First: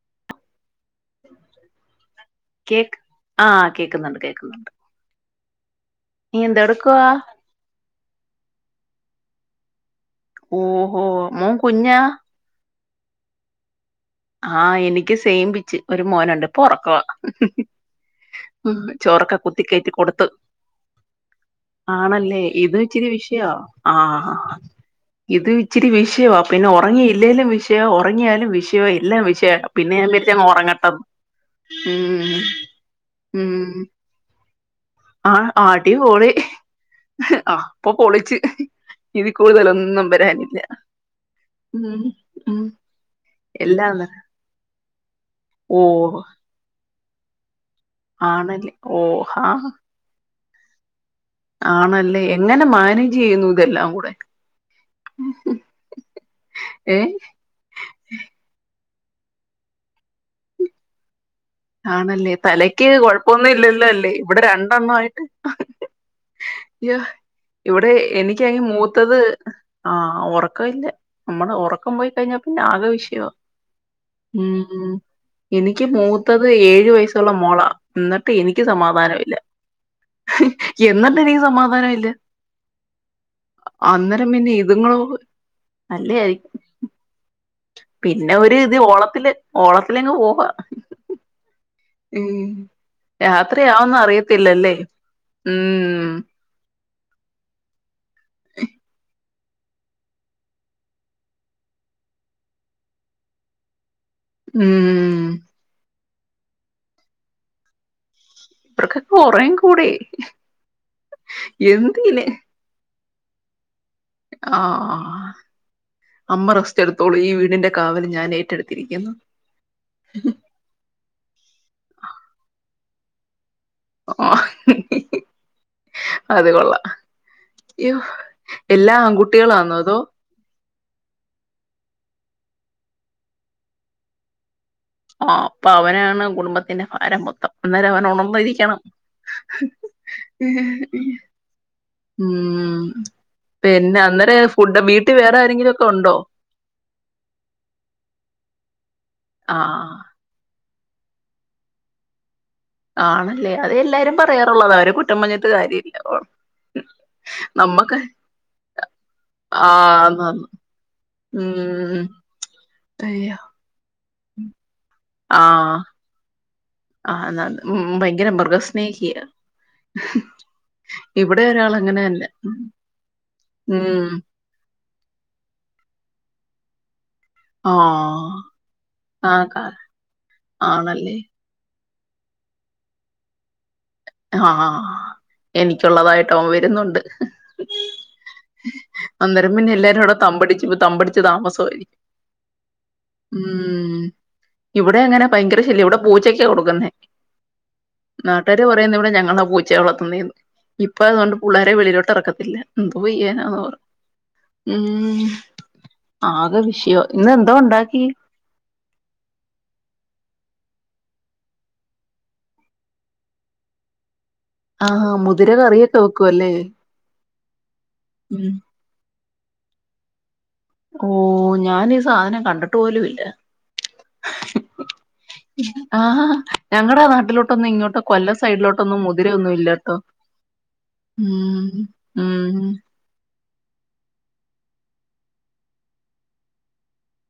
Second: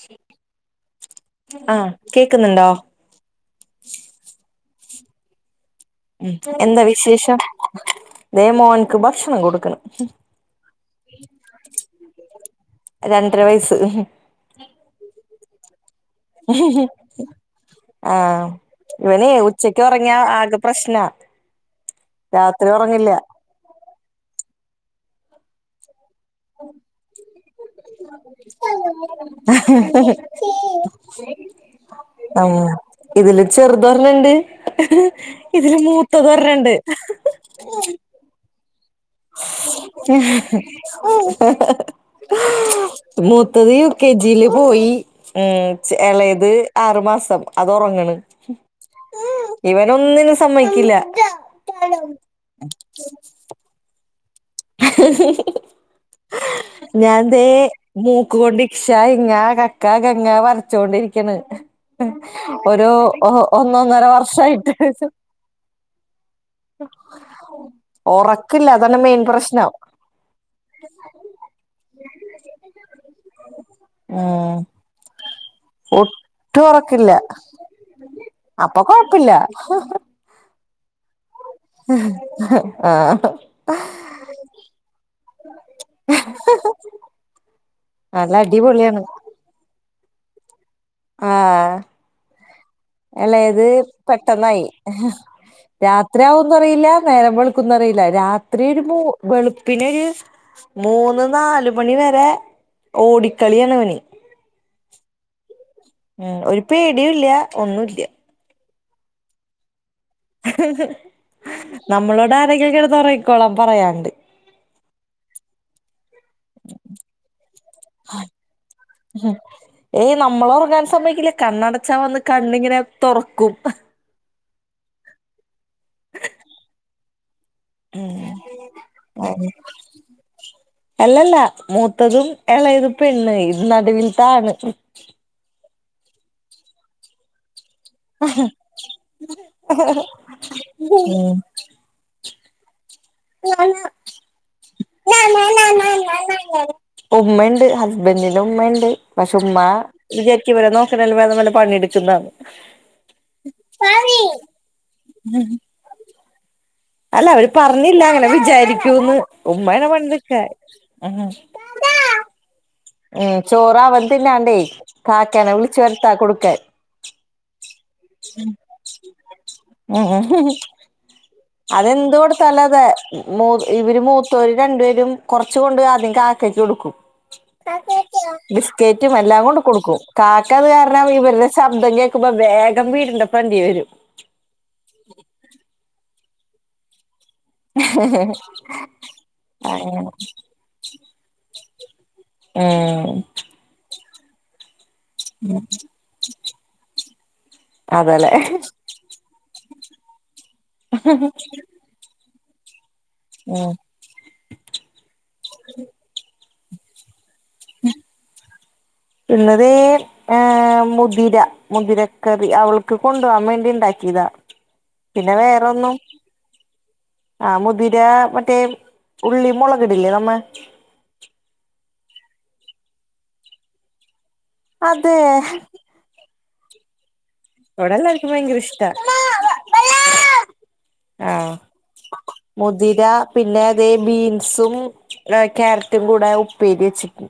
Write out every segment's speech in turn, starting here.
ശ കേക്ക് ആഹ് കേക്കുന്നുണ്ട് കേക്കുന്നുണ്ട് നീ എന്താ എന്തെടുക്കുവാ വിശേഷം ദേവമോൻ [unintelligible] മ്മം കൊടുക്കണ് ഓഹോ മൂ കുഞ്ഞ രണ്ടര വയസ്സ് ആഹ എനിക്ക് സെയിം പിച്ച് ഒരു മോനുണ്ട്ഇപ്പൊ ഉറക്കവാ ഹി ഹി ആഹ് ഹി ഇവനെ ചോറൊക്കെ കുത്തി ഉച്ചക്ക് കയറ്റി ഒറങ്ങിയാ കൊടുത്ത് ആകെ പ്രശ്നാ ആണല്ലേ രാത്രി ഇത് ഇച്ചിരി ഒറങ്ങില്ല വിഷയോ ആഹ ഇതും ഇച്ചിരി വിഷയമ- [unintelligible] പിന്നെ ഉറങ്ങിയില്ലേലും വിഷയ ഉറങ്ങിയാലും വിഷയം [unintelligible] വിശ പിന്നെ ഞാൻ വരിച്ചങ് ഉറങ്ങട്ടന്ന് ഉം ഇതില് മ്മ് മ് ചെറുതൊരെണ്ണണ്ട് ആ ഇതില് അടിപൊളി മൂത്തതൊരെണ്ണണ്ട് അപ്പൊ പൊളിച്ചു ഉം ഉം [unintelligible] മൂത്തത് യു എല്ലാം കെ ജി യില് പോയി ഉം ഓഹ് ഇളയത് ആറുമാസം സം [inaudible] അത് ഉറങ്ങണ് ആണല്ലേ ഓഹ് ആഹ് ഇവൻ ഒനിന്നും സ - സമ്മയ്ക്കില്ല ആണല്ലേ എങ്ങനെ മാനേജ് ചെയ്യുന്നു ഇതെല്ലാം കൂടെ [unintelligible] ഏ ഞാൻ ദേ മൂക്ക് കൊണ്ടി ഇക്ഷ ഇങ്ങ കക്ക കങ്ങ വരച്ചൊണ്ടിരിക്ക ആണല്ലേ തലക്ക് കൊഴപ്പൊന്നും ഇല്ലല്ലോ ഒന്നൊന്നര അല്ലേ ഇവിടെ വർഷായിട്ട് രണ്ടെണ്ണ ആയിട്ട് [unintelligible] അയ ഇവിടെ എനിക്കാണെങ്കിൽ ഒറക്കില്ല അതാണ് മൂത്തത് മെയിൻ പ്രശ്നം ആ ഉറക്കമല്ല നമ്മള് ഉറക്കം പോയി കഴിഞ്ഞാ പിന്നെ ആകെ വിഷയമാണ് ഉം മ് എനിക്ക് മൂ- അതായത് ഒട്ടും ഏഴു ഒറക്കില്ല വയസ്സുള്ള മോളാ എന്നിട്ട് എനിക്ക് അപ്പൊ കൊഴപ്പില്ല സമാധാനമില്ല [unintelligible] എന്നാ [unintelligible] സമാധാന ഇല്ല ആഹ് അന്നേരം പിന്നെ ഇതുങ്ങളോ നല്ലായിരിക്കും പിന്നെ നല്ല ഒരു ഇത് അടിപൊളിയാണ് ഓളത്തില് ഓള ലങ് പോവാ ആ മ് അല്ലത് പെട്ടെന്നായി ഉം രാത്രി ആകന്ന് അറിയില്ല നേരമ്പൊളക്കുംന്ന അറിയില്ല രാ ത്രി ഒരു മൂ വെളുപ്പിനൊരു മൂന്ന് നാല് മണി വരെ ഓടിക്കളിയാണിവന് മ്മ്മ് മ്മ് ഒരു പേടിയുല്യ ഒന്നൂല്യ ഇപ്പറക്കെ കൊറേയും കൂടി. നമ്മളോട് ആരെങ്കൊക്കെ എടുതോറെയും. കുളം പറയാണ്ട് ഓ ഞാൻ ഏറ്റെടുത്തിരിക്കുന്നു ഏയ് നമ്മള ഉറങ്ങാൻ സമ്മക്കില്ലേ കണ്ണടച്ചാ വന്ന് കണ്ണിങ്ങനെ തൊറക്കും. അത് കൊള്ളാം. യ്യോ എല്ലാ ഉ ആൺകുട്ടികളാന്നോ അതോ അല്ലല്ല മൂ മൂത്തതും എളേതും പെണ്ണ് ഇത് നാടുവിലത്തെ ആണ്. ആഹ് അപ്പൊ അവനാണ് കുടുംബത്തിന്റെ ഭാരം മൊത്തം. അന്നേരം അവൻ ഉണർന്ന ഇരിക്കണം ഉം ഉം പിന്നെ അന്നേരം ഫുഡ് വീട്ടിൽ വേറെ ആരെങ്കിലക്കെ ഉണ്ടോ ഇണ്ട് പക്ഷെ ഉമ്മ ആഹ് വിചാരിക്കും ഇവരെ നോ ഇതിലും വേദം ല്ല പണിയെടുക്കുന്നതാ ആണല്ലേ അത എല്ലാരും പറയാറുള്ളതാ അവര് കുറ്റം പറഞ്ഞിട്ട് കാര്യം ഇല്ല. അല്ല അവര് പറഞ്ഞില്ല അങ്ങനെ വിചാരിക്കൂന്ന് ഉമ്മാണ് ആഹ് ന്ന് പണ്ടക്ക ഉം ഉം അയ്യോ ചോറവൻ തിന്നാണ്ടെ കാക്കനെ വിളിച്ചു വരത്ത കൊടു ഓക്കെ ആഹ് എന്നാണ്ട് ഉ ഭയങ്കര മൃഗസ്നേഹിയ ഉം ഉം അതെന്ത് കൊടുത്താലോ അതെ മൂ ഇവര് ഉം മൂത്തര് രണ്ടുപേര് കുറച്ച് കൊണ്ട് ആദ്യം കാക്കയ്ക്ക് കൊടുക്കും. ആ ബിസ്കറ്റും ആ എല്ലാം കൊണ്ട് ക- കൊടുക്കും കാക്കത് കാരണം ആണല്ലേ ഇവരുടെ ശബ്ദം വേഗം വീടിന്റെ ഫ്രെണ്ടി വരും. ആഹ എനിക്കുള്ളതായി ട്ടം വരുന്നുണ്ട്. അന്നേരം പിന്നെ അങ്ങനെ എല്ലാരുംവിടെ തമ്പടിച്ചു തമ്പടിച്ച് താമസമായിരിക്കും ഉം ഉ ഇവിടെ അങ്ങനെ ഭയങ്കര ശല്യ ഇവിടെ പൂച്ചക്കെ കൊടുക്കുന്നേ അതേല്ലേ നാട്ടാര് ഇടെ ഞങ്ങളുടെ പച്ച വളത്ത ന്നെന്ന്. ഇപ്പൊ അതുകൊണ്ട് പുള്ളേരെ വെളിലോട്ട് ഇറക്കത്തില്ല. ഉം പോയി എ ഹൊ ഹൊ ഉം ഉം ആകെ വി ഷ്യോ പിന്ന തേ ഏ മു മുതിര മുതിരക്കറി അവൾക്ക് കൊണ്ടു പോകാൻ വേണ്ടി ഇണ്ടാക്കിതാ ആ മുതിര കറിയൊക്കെ വെക്കുവ അല്ലേ ആ മുതി ഇതാ മറ്റേ ഉള്ളി മുളകിടില്ലേ നമ്മ ഓ ഞാനീ സാധനം കണ്ടിട്ട് പോലുല്ല അതെ ഞങ്ങടെ നട്ടിലോ അവിടെല്ലർക്കും ഭയങ്കര ഇഷ്ടാ ഇല്ലാട്ടോ ആഹ് ഉം ഉം മുതിര പിന്നെ അതെ ബീൻസും ക്യാരറ്റും കൂടെ ഉപ്പേരി വെച്ചിട്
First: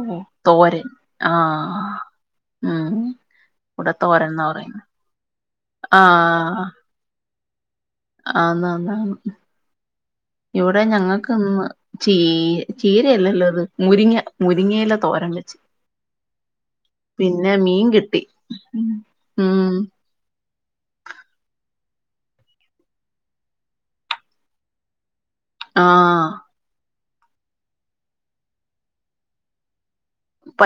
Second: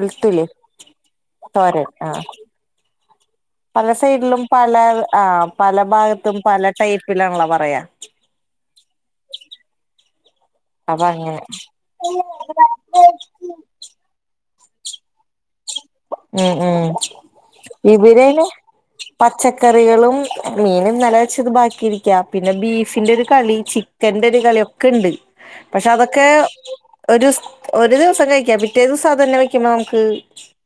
ഓ തോരൻ ആ തോരൻ ആ ഉം പല ഇവിടെ തോരൻ സൈഡിലും എന്നാ പല പറയുന്നെ ആഹ് പല ഭാഗത്തും ആഹ് പല ടൈപ്പിലാണുള്ള പയ ആന്ന് ആന്ന് ഇവിടെ അപ്പൊ ഞങ്ങൾക്ക അങ്ങനെ ന്ന് ചീ ചീരയല്ലല്ലോ ഇത് മുരിങ്ങ മുരീങ്ങയില തോരാൻ വച്ച് ഉ ഉം കിട്ടി ഇവരേന് ഉം പച്ചക്കറികളും മീനും ന്നെ ലെ വെച്ചത് ബാക്കിയിരിക്കും ക്ക്യ പിന്നെ ബീഫിന്റെ ഒരു കളി ചിക്കന്റെ ഒരു കളി ഒക്കെ ഉണ്ട് പക്ഷെ അതൊക്കെ ആഹ് ഒരുസ് ഒരു ദിവസം കഴിക്കാം പിറ്റേസംഅതന്നെ വെക്കുമ്പോ ന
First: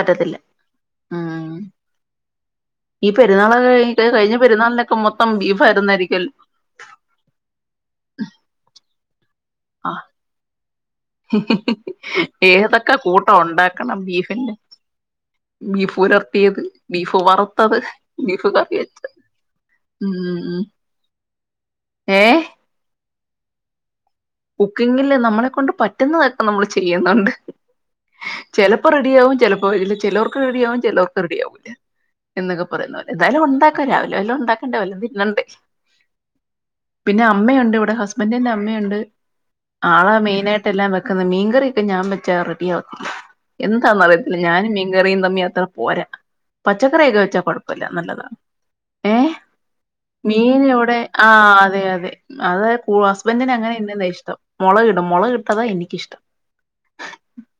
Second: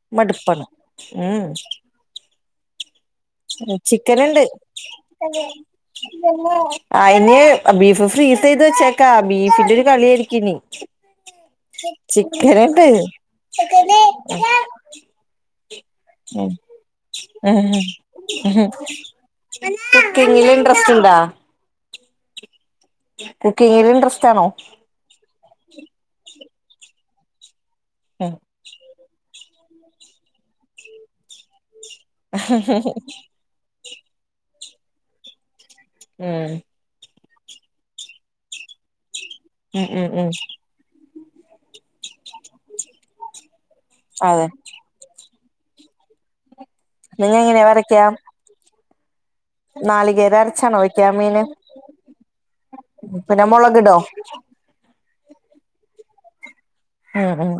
ഉം മടുപ്പണ് ഉം ഈ പെരുന്നാളൊക്കെ ഉ കഴി കഴിഞ്ഞ ചിക്കന്ണ്ട് പെരുന്നാളിനൊക്കെ മൊത്തം ബീഫായിരുന്നായിരിക്കുവല്ലോ ആയ്ല് ബീഫ് ഫ്രീസ് ചെയ്ത് വച്ചേക്കാ ബീഫിറ്റല് കളിയായിരിക്കും ഇനി ചിക്കനുണ്ട് ഏതൊക്കെ കൂട്ടം ഉണ്ടാക്കണം ബീഫിന്റെ ബീഫ് ഉലർത്തിയത് ബീഫ് വറുത്തത് ബീഫ് കറി വെച്ചത് കുക്കിങ്ങിൽ ഇൻട്രസ്റ്റ് ഇണ്ടാ ഏഹ് കുക്കിംഗിന് ഇണ്ട്രസ്റ്റ് കുക്കിങ്ങില് നമ്മളെ കൊണ്ട് പറ്റുന്ന നമ്മള് ചെയ്യുന്നുണ്ട് ഉം ചിലപ്പോ റെഡിയാവും ചില ഒ ഇത് ചെലോർക്ക് റെഡിയവും ചെലോക്ക് റെഡി ആവൂല എന്നൊക്കെ പറയുന്നത് പോല എന്തായാലും ഉണ്ടാക്ക രാവിലെ വല്ലാം ഉണ്ടാക്ക [unintelligible] പിന്നെണ്ട് ഉം പിന്നെ അമ്മയുണ്ട് ഇവിടെ ഹസ്ബൻന്റിന്റെ അമ്മയുണ്ട് ഉം ആള ഉം ഉം മെയിനായിട്ടെല്ലാം വെക്കുന്ന മീൻകറി പി ഞാൻ വെച്ചാ റെഡി ആവത്തില്ല എന്താന്നറിയത്തില്ല അതെ ഞാനും മീൻക്കറിം തമ്മി അ ത്ര പോരാ പച്ചക്കറിയൊക്കെ നിങ്ങ വെച്ചാ എങ്ങനെയാ കൊഴപ്പല്ല വരയ്ക്കാ നല്ലതാ ഏഹ് നാളികേരം മീന് അരച്ചാണോ വ്ടെ വെക്കാ ആ മീന് അതെ യതെ അത് പൂ പിന്നെ ഹസ്ബന്റിന് അങ്ങനെ മുളകിടോ ന്ന്ന്നേ ഇഷ് ടും മൊളക് ടും മൊളക് ട്ടതാ എനിക്കിഷ്ടം ഉം ഉം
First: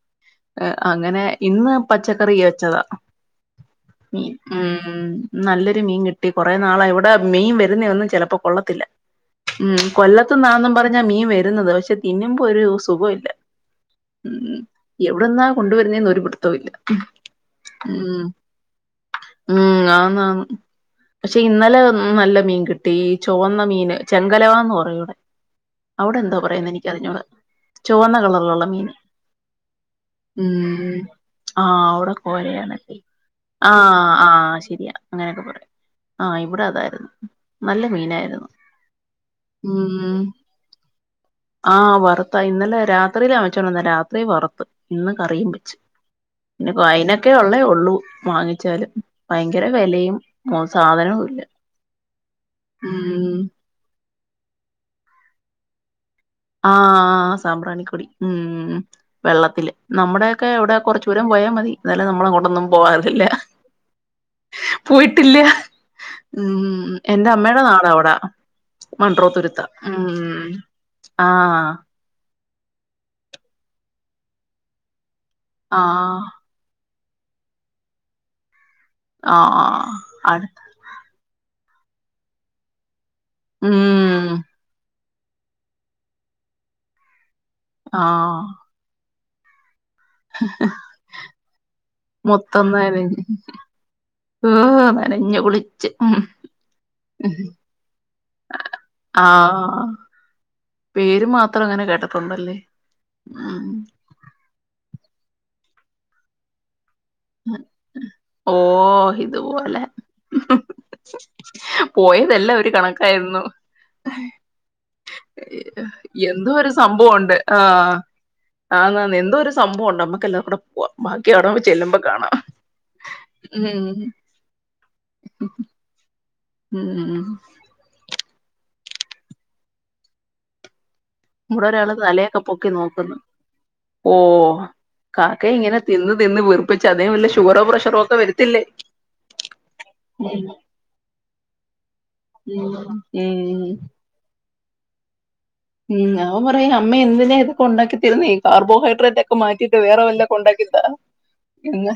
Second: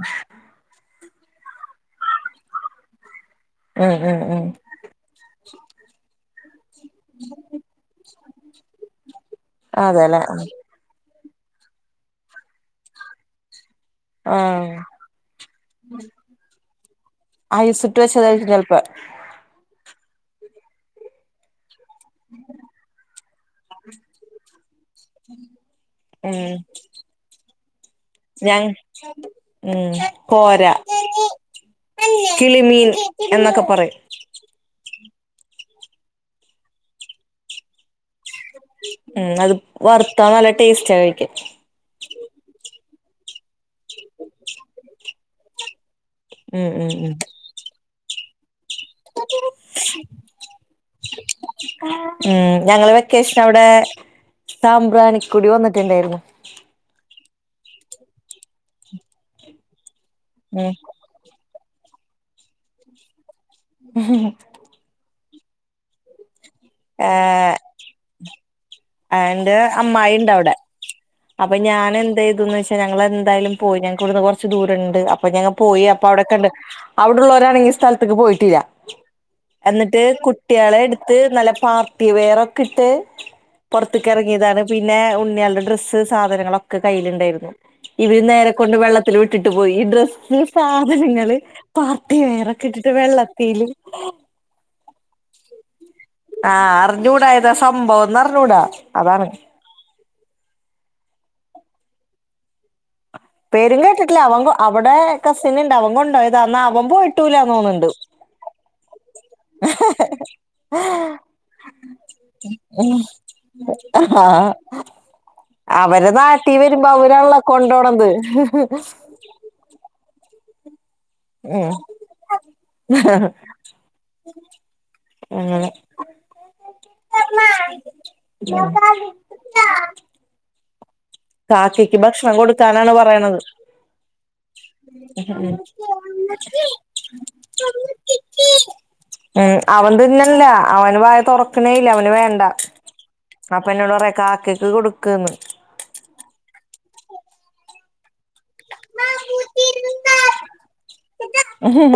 ഏഹ് അങ്ങനെ ഇന്ന് പച്ചക്കറി യെച്ചതാ ഉം ഉം മീൻ ഉം നല്ലൊരു മീൻ കി ട്ടി കൊറേ നാളെ ഇവ്ട മീം വരുന്നേ ഒന്നും ചെലപ്പോ കൊള്ളത്തില്ല ഉം അതെല്ലേ കൊല്ലത്ത്ന്നാന്നും പറഞ്ഞ മീ ര്ന്നത് പക്ഷെ തിന്നുമ്പോ ഒരു സുഖൊ ഇല്ല ഉം ആഹ് എവിട്ന്നാ കൊണ്ടുവരുന്നേന്ന് ഒരുപിട്ത്തവു ഇല്ല അയ്സ് ട്ട് ഉം വെച്ചതയ്ക്കു ചെൽപ്പോ മം പക്ഷെ ഇന്നലെ ഉം നല്ല മീൻ കിട്ടി ചൊവന്ന മീന് ചെങ്കലവാന്ന് പ റിയുവിടെ അവിടെന്ത ഉം കുറേന്നെനിക്ക് അറിഞ്ഞൂട ചൊവന്ന ഞ കളറിലുള്ള മീന് ഉം കോര ഉം ആ അവിടെ കോരയാണ് കിളിമീൻ എന്നൊക്കെ ആ പറയും ആ ശെരിയാ അങ്ങനെയൊക്കെ പറയും ആ ഇവിടെ അതായിരുന്നു നല്ല മീനായിരുന്നു ഉം അത് ഉം വറ്ത്താ നല്ല ടേസ്റ്റാ കഴിക്ക ആഹ് വറുത്താ ഇന്നലെ രാത് ത്രിയിലാ ച്ചോണ്ട്വന്നേ രാത്രി വറ്ത്ത് ഇന്ന് കറിയും വെച്ച് ഉം പിന്നെപ്പ ഉം ഉം അയിനൊക്കെ ഒള്ളേ ഒള്ളൂ വാങ്ങി വച്ചാലും ഭയങ്കര വെലയും സാധനവും ഇല്ല ഉം ഉം സാബ്രാണികൊടി വന്നിട്ടുണ്ടായിരുന്നു ആഹ് സാമ്പ്രാണിക്കൊടി ഉം വെള്ളത്തില് നമ്മുടെ ഒക്കെ ഉം ഇവടെ കൊറച്ചു ദൂരം പോയാ മതി തെല നമ്മളങ്ങോട്ടൊന്നും പോവാറില്ലലെ.. ഹ് മ് ഹ് ഹ് ട്ട് ഇല്യാ ഉം.. ഏഹ് എന്റെമ്മേടെ നാടവിടാണ് എന്റെ മൺഡ്രോത്തുരുത്താ, അമ്മായി ഉണ്ട് ഉം... അവിടെ അപ്പൊ ആഹ് ഞാൻ എന്തയ് ചെയ്തുന്നച്ച ഞങ്ങളെന്താലും പോയി, ഞങ്ങക്കുടുന്ന് കുറച്ച് ദൂരണ്ട് അപ് അപ്പൊ ഞങ്ങ പോയി അപ്പൊ അയുടെ ആഹ് കണ്ട്. അവിടുള്ളവരാണെങ്കി ഇസ്ഥലത്തേക്ക് പോയിട്ടില്ല. ആഹ് എന്ന്ട്ട് അടു കുട്ട്യളെട്ത്ത് നല്ല പാർട്ടി വെയറൊക്ക്ട്ട് ഉം പൊർത്ത്‌ക്കെറങ്ങിയതാണ്. പിന്നേ. ഉം ണ്യൾടെ ഡ്രസ്സ് സാധനങ്ങളൊക്ക കയ്യില്ണ്ടായിരുന്നു. ഇവി ആഹ് നേരെ കൊണ്ട് വെള്ള ത്ത്ല് വിട്ടിട്ട് പോയി. ഇഡ്രസ്സ് സാധനങ്ങള് പാർട്ടി മൊത്തം വെയറൊക്കെട്ടിട്ട് നനഞ്ഞ് വെള്ളത്തീല് നഞ്ഞ ഉളി ആഹ് അർഞ്ഞൂടഏതാ സംഭവന്നർഞ്ഞൂടാ അതാണ്. ആഹ് പേര് മാത്രങ്ങന കേട്ടട്ടൊണ്ടല്ലേ? പേരുങ്കേട്ടിട്ടില്ല അവങ്കൊ അവ്ടേ കസിന്ണ്ടവൻ കൊണ്ടോയതാ.. ന്നാ അവം പോയ്. [inaudible] ഓാ ഇതുപോലെ മ്ഹ്ഹ് പോയതെല്ല ഒരു കണക്കായ്രുന്നു. ആഹ് യ്.. ഇതു വോലെ [unintelligible] പോയതെല്ല ഒര്കണക്കായിരുന്നു. അവരെ നാട്ടി യെന്തോരു വരുമ്പോ സംഭവൊണ്ട്.. അവരാണല്ലോ ആഹ് കൊണ്ടോണത് ആന്നാന്ന് എന്തോ ഒരു സംഭവൊണ്ടമ്മ ക്കല്ലാക്കുട പോവാ ബാക്കി അടോക് ചെല്ലുമ്പ ങ് ഹ ഹ അങ്ങനെ ഉം ഉ ഉം. [unintelligible] ഇവിടെ ഒരാള് കാക്കയ്ക്ക് ഭക്ഷണം തലയൊക്കെ പൊക്കി കൊടുക്കാനാണ് നോക്കുന്നു പറയണത്. ഓ കാക്ക ഇങ്ങനെ തിന്ന് തിന്ന് വീർപ്പിച്ച് അതിന് വല്ല ഷുഗറോ പ്രഷറോ ഒക്കെ വരത്തില്ലേ [unintelligible] ഊ അവൻ ഉം തിന്ന്ന്ല്ലാ അ കാക്ക ന് [unintelligible] കൊടുക്ക്ന്ന് ഉം അവൻ പറയും അമ്മേ എന്തിനാ ഇതൊക്കെ ഒണ്ടാക്കി തരുന്നേ കാർബോഹൈഡ്രേറ്റ് ഒക്കെ മാറ്റിട്ട് വേറെ വല്ലോം ഒക്കെ ഒണ്ടാക്കി താ എന്ന്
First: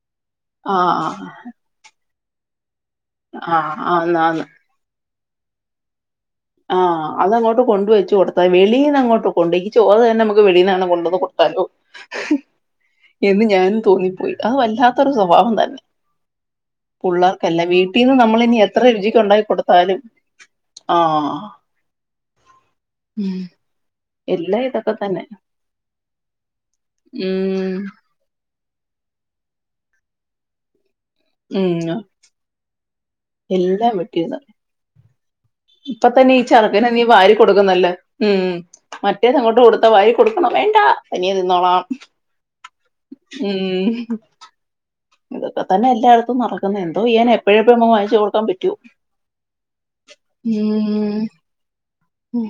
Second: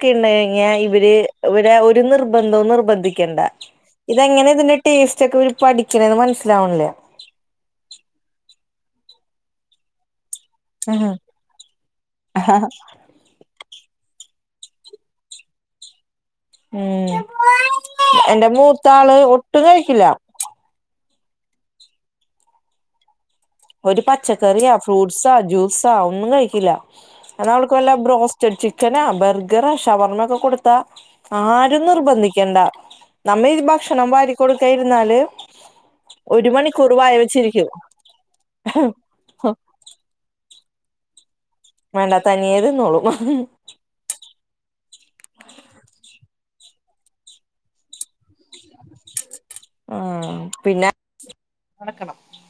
ക്കെ ഇണ്ടെങ്ങെ ഇവര് ആഹ് ഇവരെ ഒരു നിർ ബന്തോ നിർബ ന്ധിക്കണ്ട ആഹ് ആന്ന് ആന്ന് ഇതെങ്ങനെയാ ഇതിന്റ ടേസ് റ്റൊക്കെ ഇവര് പഠിക്കണേന്ന് മനസ്സ ആഹ് അത് അങ്ങോട്ട് കൊണ്ടു വെച്ചു കൊടുത്താ വെളീന്നങ്ങോട്ട് കൊണ്ട് ഈ ചോറ് തന്നെ നമ വെളിന്നാണ് കൊണ്ടൊന്ന് കൊടുത്താലോ എന്ന് ഞാനും തോന്നിപ്പോയി അത് വല്ലാത്തൊരു സ്വഭാവം തന്നെ ഉം പുള്ളേർക്കല്ല വീട്ടിന്ന് നമ്മള് എന്റെ ഇനി എത്ര മൂത്താള് രുചിക്ക് ഉണ്ടാക്കി ഒട്ടും കൊടുത്താലും കഴിക്കില്ല ആ ആ ഒരു പച്ചക്കറിയാ തന്നെ ഫ്രൂട്ട്സാ ജ്യൂസാ ഒന്നും കഴിക്കില്ല എന്നാ ഉം അവൾക്ക് വെല്ല ബ്രോസ്റ്റഡ് ചിക്കൻ ആ ബർഗറാ ഷവർമൊക്കെ കൊടുത്താ ആരും ഉം നിർബന്ധിക്കണ്ട നമ്മ ഈ ഭക്ഷണം വാരി കൊടുക്കാൻ ഇരുന്നാല് ഇപ്പ തന്നെ ഈ ഒരു ചെർക്കന് മണിക്കൂർ നീ വായ വാരി വെച്ചിരിക്കും കൊടുക്കുന്നല്ല ഉം മറ്റേത് അങ്ങോട്ട് കൊടുത്ത വാരി കൊടുക്കണോ വേ വേണ്ടാ തനിയെ തിന്നോളാം വേണ്ട തനിയെ തിന്നോളും ഉം ഇതൊക്കെ തന്നെ എല്ലായിടത്തും നടക്കുന്നേ എന്തോ ചെയ്യാനാ എപ്പഴെപ്പഴും [unintelligible] വാങ്ങിച്ചു കൊടുക്കാൻ പറ്റോ ആ പിന്നെ ഉം ഉം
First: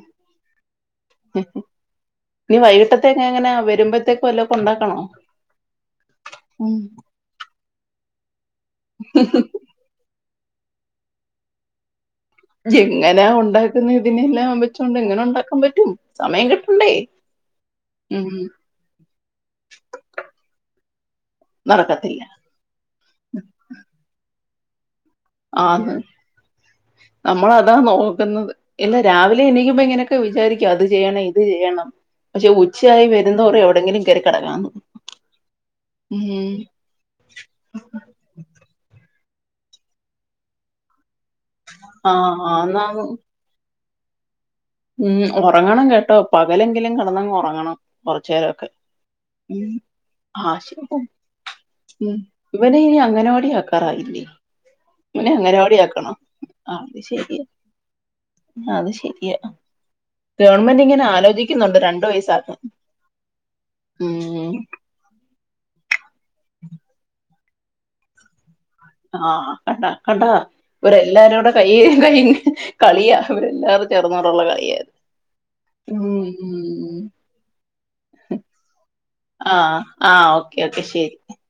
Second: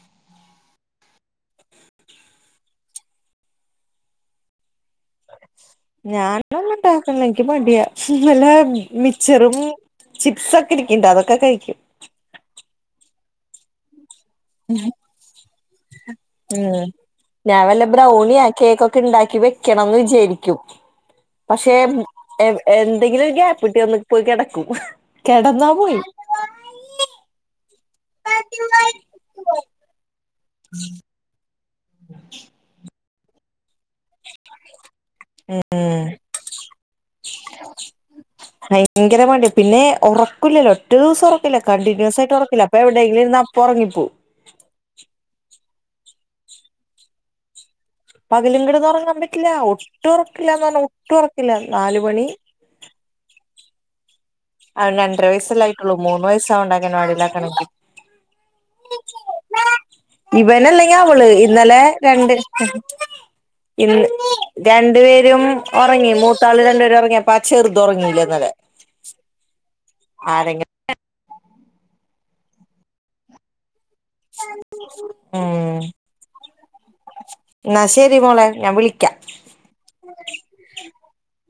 ഇനി വൈകിട്ടത്തേക്കെങ്ങനാ വരുമ്പോഴത്തേക്ക് വല്ലതും ഒക്കെ ഉണ്ടാക് ഞാൻ [unintelligible] എനിക്ക് മടിയാ വല്ല മിച്ചറും ചിപ്സ് ഒക്കെ ഇരിക്കണ്ട് അതൊക്കെ കഴിക്കും ജെങ്ങനാ ഉണ്ടാക്കുന്നെ സമയം ഉം കിട്ടണ്ടേ ഞാൻ വല്ല ഉം ബ്രൗണിയാ കേക്കൊക്കെ ഉണ്ടാക്കി വെക്കണംന്ന് വിചാരിക്കും പക്ഷെ നടക്കത്തില്ല എ എന്തെങ്കിലും ഒരു ഗ്യാപ്പ്കിട്ടി ഒന്ന് പോയി കെട- ക്കും- ആന്ന് നമ്മള് - അ നോക്കുന്നത് ഇല്ല രാവിലെ എണീക്കുമ്പം ഇങ്ങനൊക്കെ വിചാരിക്കും അത് ചെയ്യണം ഇത് ചെയ്യണം പക്ഷെ ഉച്ചയായി വെര്- [unintelligible] എവിടെങ്കിലും- കേറിക്കടക്കാതോന്നു ഉം- ഭങ്കര പണി പിന്നെ ഒറക്വല്ലല്ലോഒറ്റ ദിവസം ഒറ ക്കില്ല കണ്ടിന്യൂസായിട്ട് ആഹ് ഉറക്കില്ല അപ്പം ആന്നാ എവിടെയെങ്കിലും ഇരുന്നാ അപ്പം ഒറങ്ങി- പോവ്- ഉം ഒറങ്ങണം കേട്ടോ പകലെങ്കിലും കെടന്നങ്ങ് ഒറങ്ങണം - പകലും കിടന്ന് ഒറങ്ങാൻ പറ്റില്ല ഒട്ടും ഒറക്കില്ലന്നാണ് ആശയം ഒട്ടും ഒറക്കില്ല നാല് മണി - ക്കാറായില്ലേ? അവന് രണ്ടര വയസല്ലായിട്ടുള്ളൂ മൂന്ന് വയസാവണ്ട ആ, അങ്ങനെ അത് ശരിയാ അങ്ങനവാടിലാക്കണമെങ്കിൽ അത് ശരിയാ ഗവൺമെന്റ് ഇവനല്ലെങ്കിൽ ഇങ്ങനെ അവള് ആലോചിക്കുന്നുണ്ട് ഇന്നലെ രണ്ടു രണ്ട് വയസ്സാക്കാൻ ഇ ഉം രണ്ടു പേരും- ഒറങ്ങി മൂത്താള് രണ്ടപേര് ഒറങ്ങിയപ്പാ ചെറുത് ഒറങ്ങില്ല ഇന്നലെ - ആഹ് കണ്ടാ കണ്ടാ ഒരു എല്ലാരൂടെ- കൈ കഴുകി കളിയ ഇവിരെല്ലാവർ- ചേർന്നോണ്ടുള്ള കളിയാത് ഉം ഉം എന്നാ ശരി ഉം മോളെ ഞാൻ വിളിക്കാ ആഹ് ആഹ് ഓക്കെ ഓക്കെ ശരി-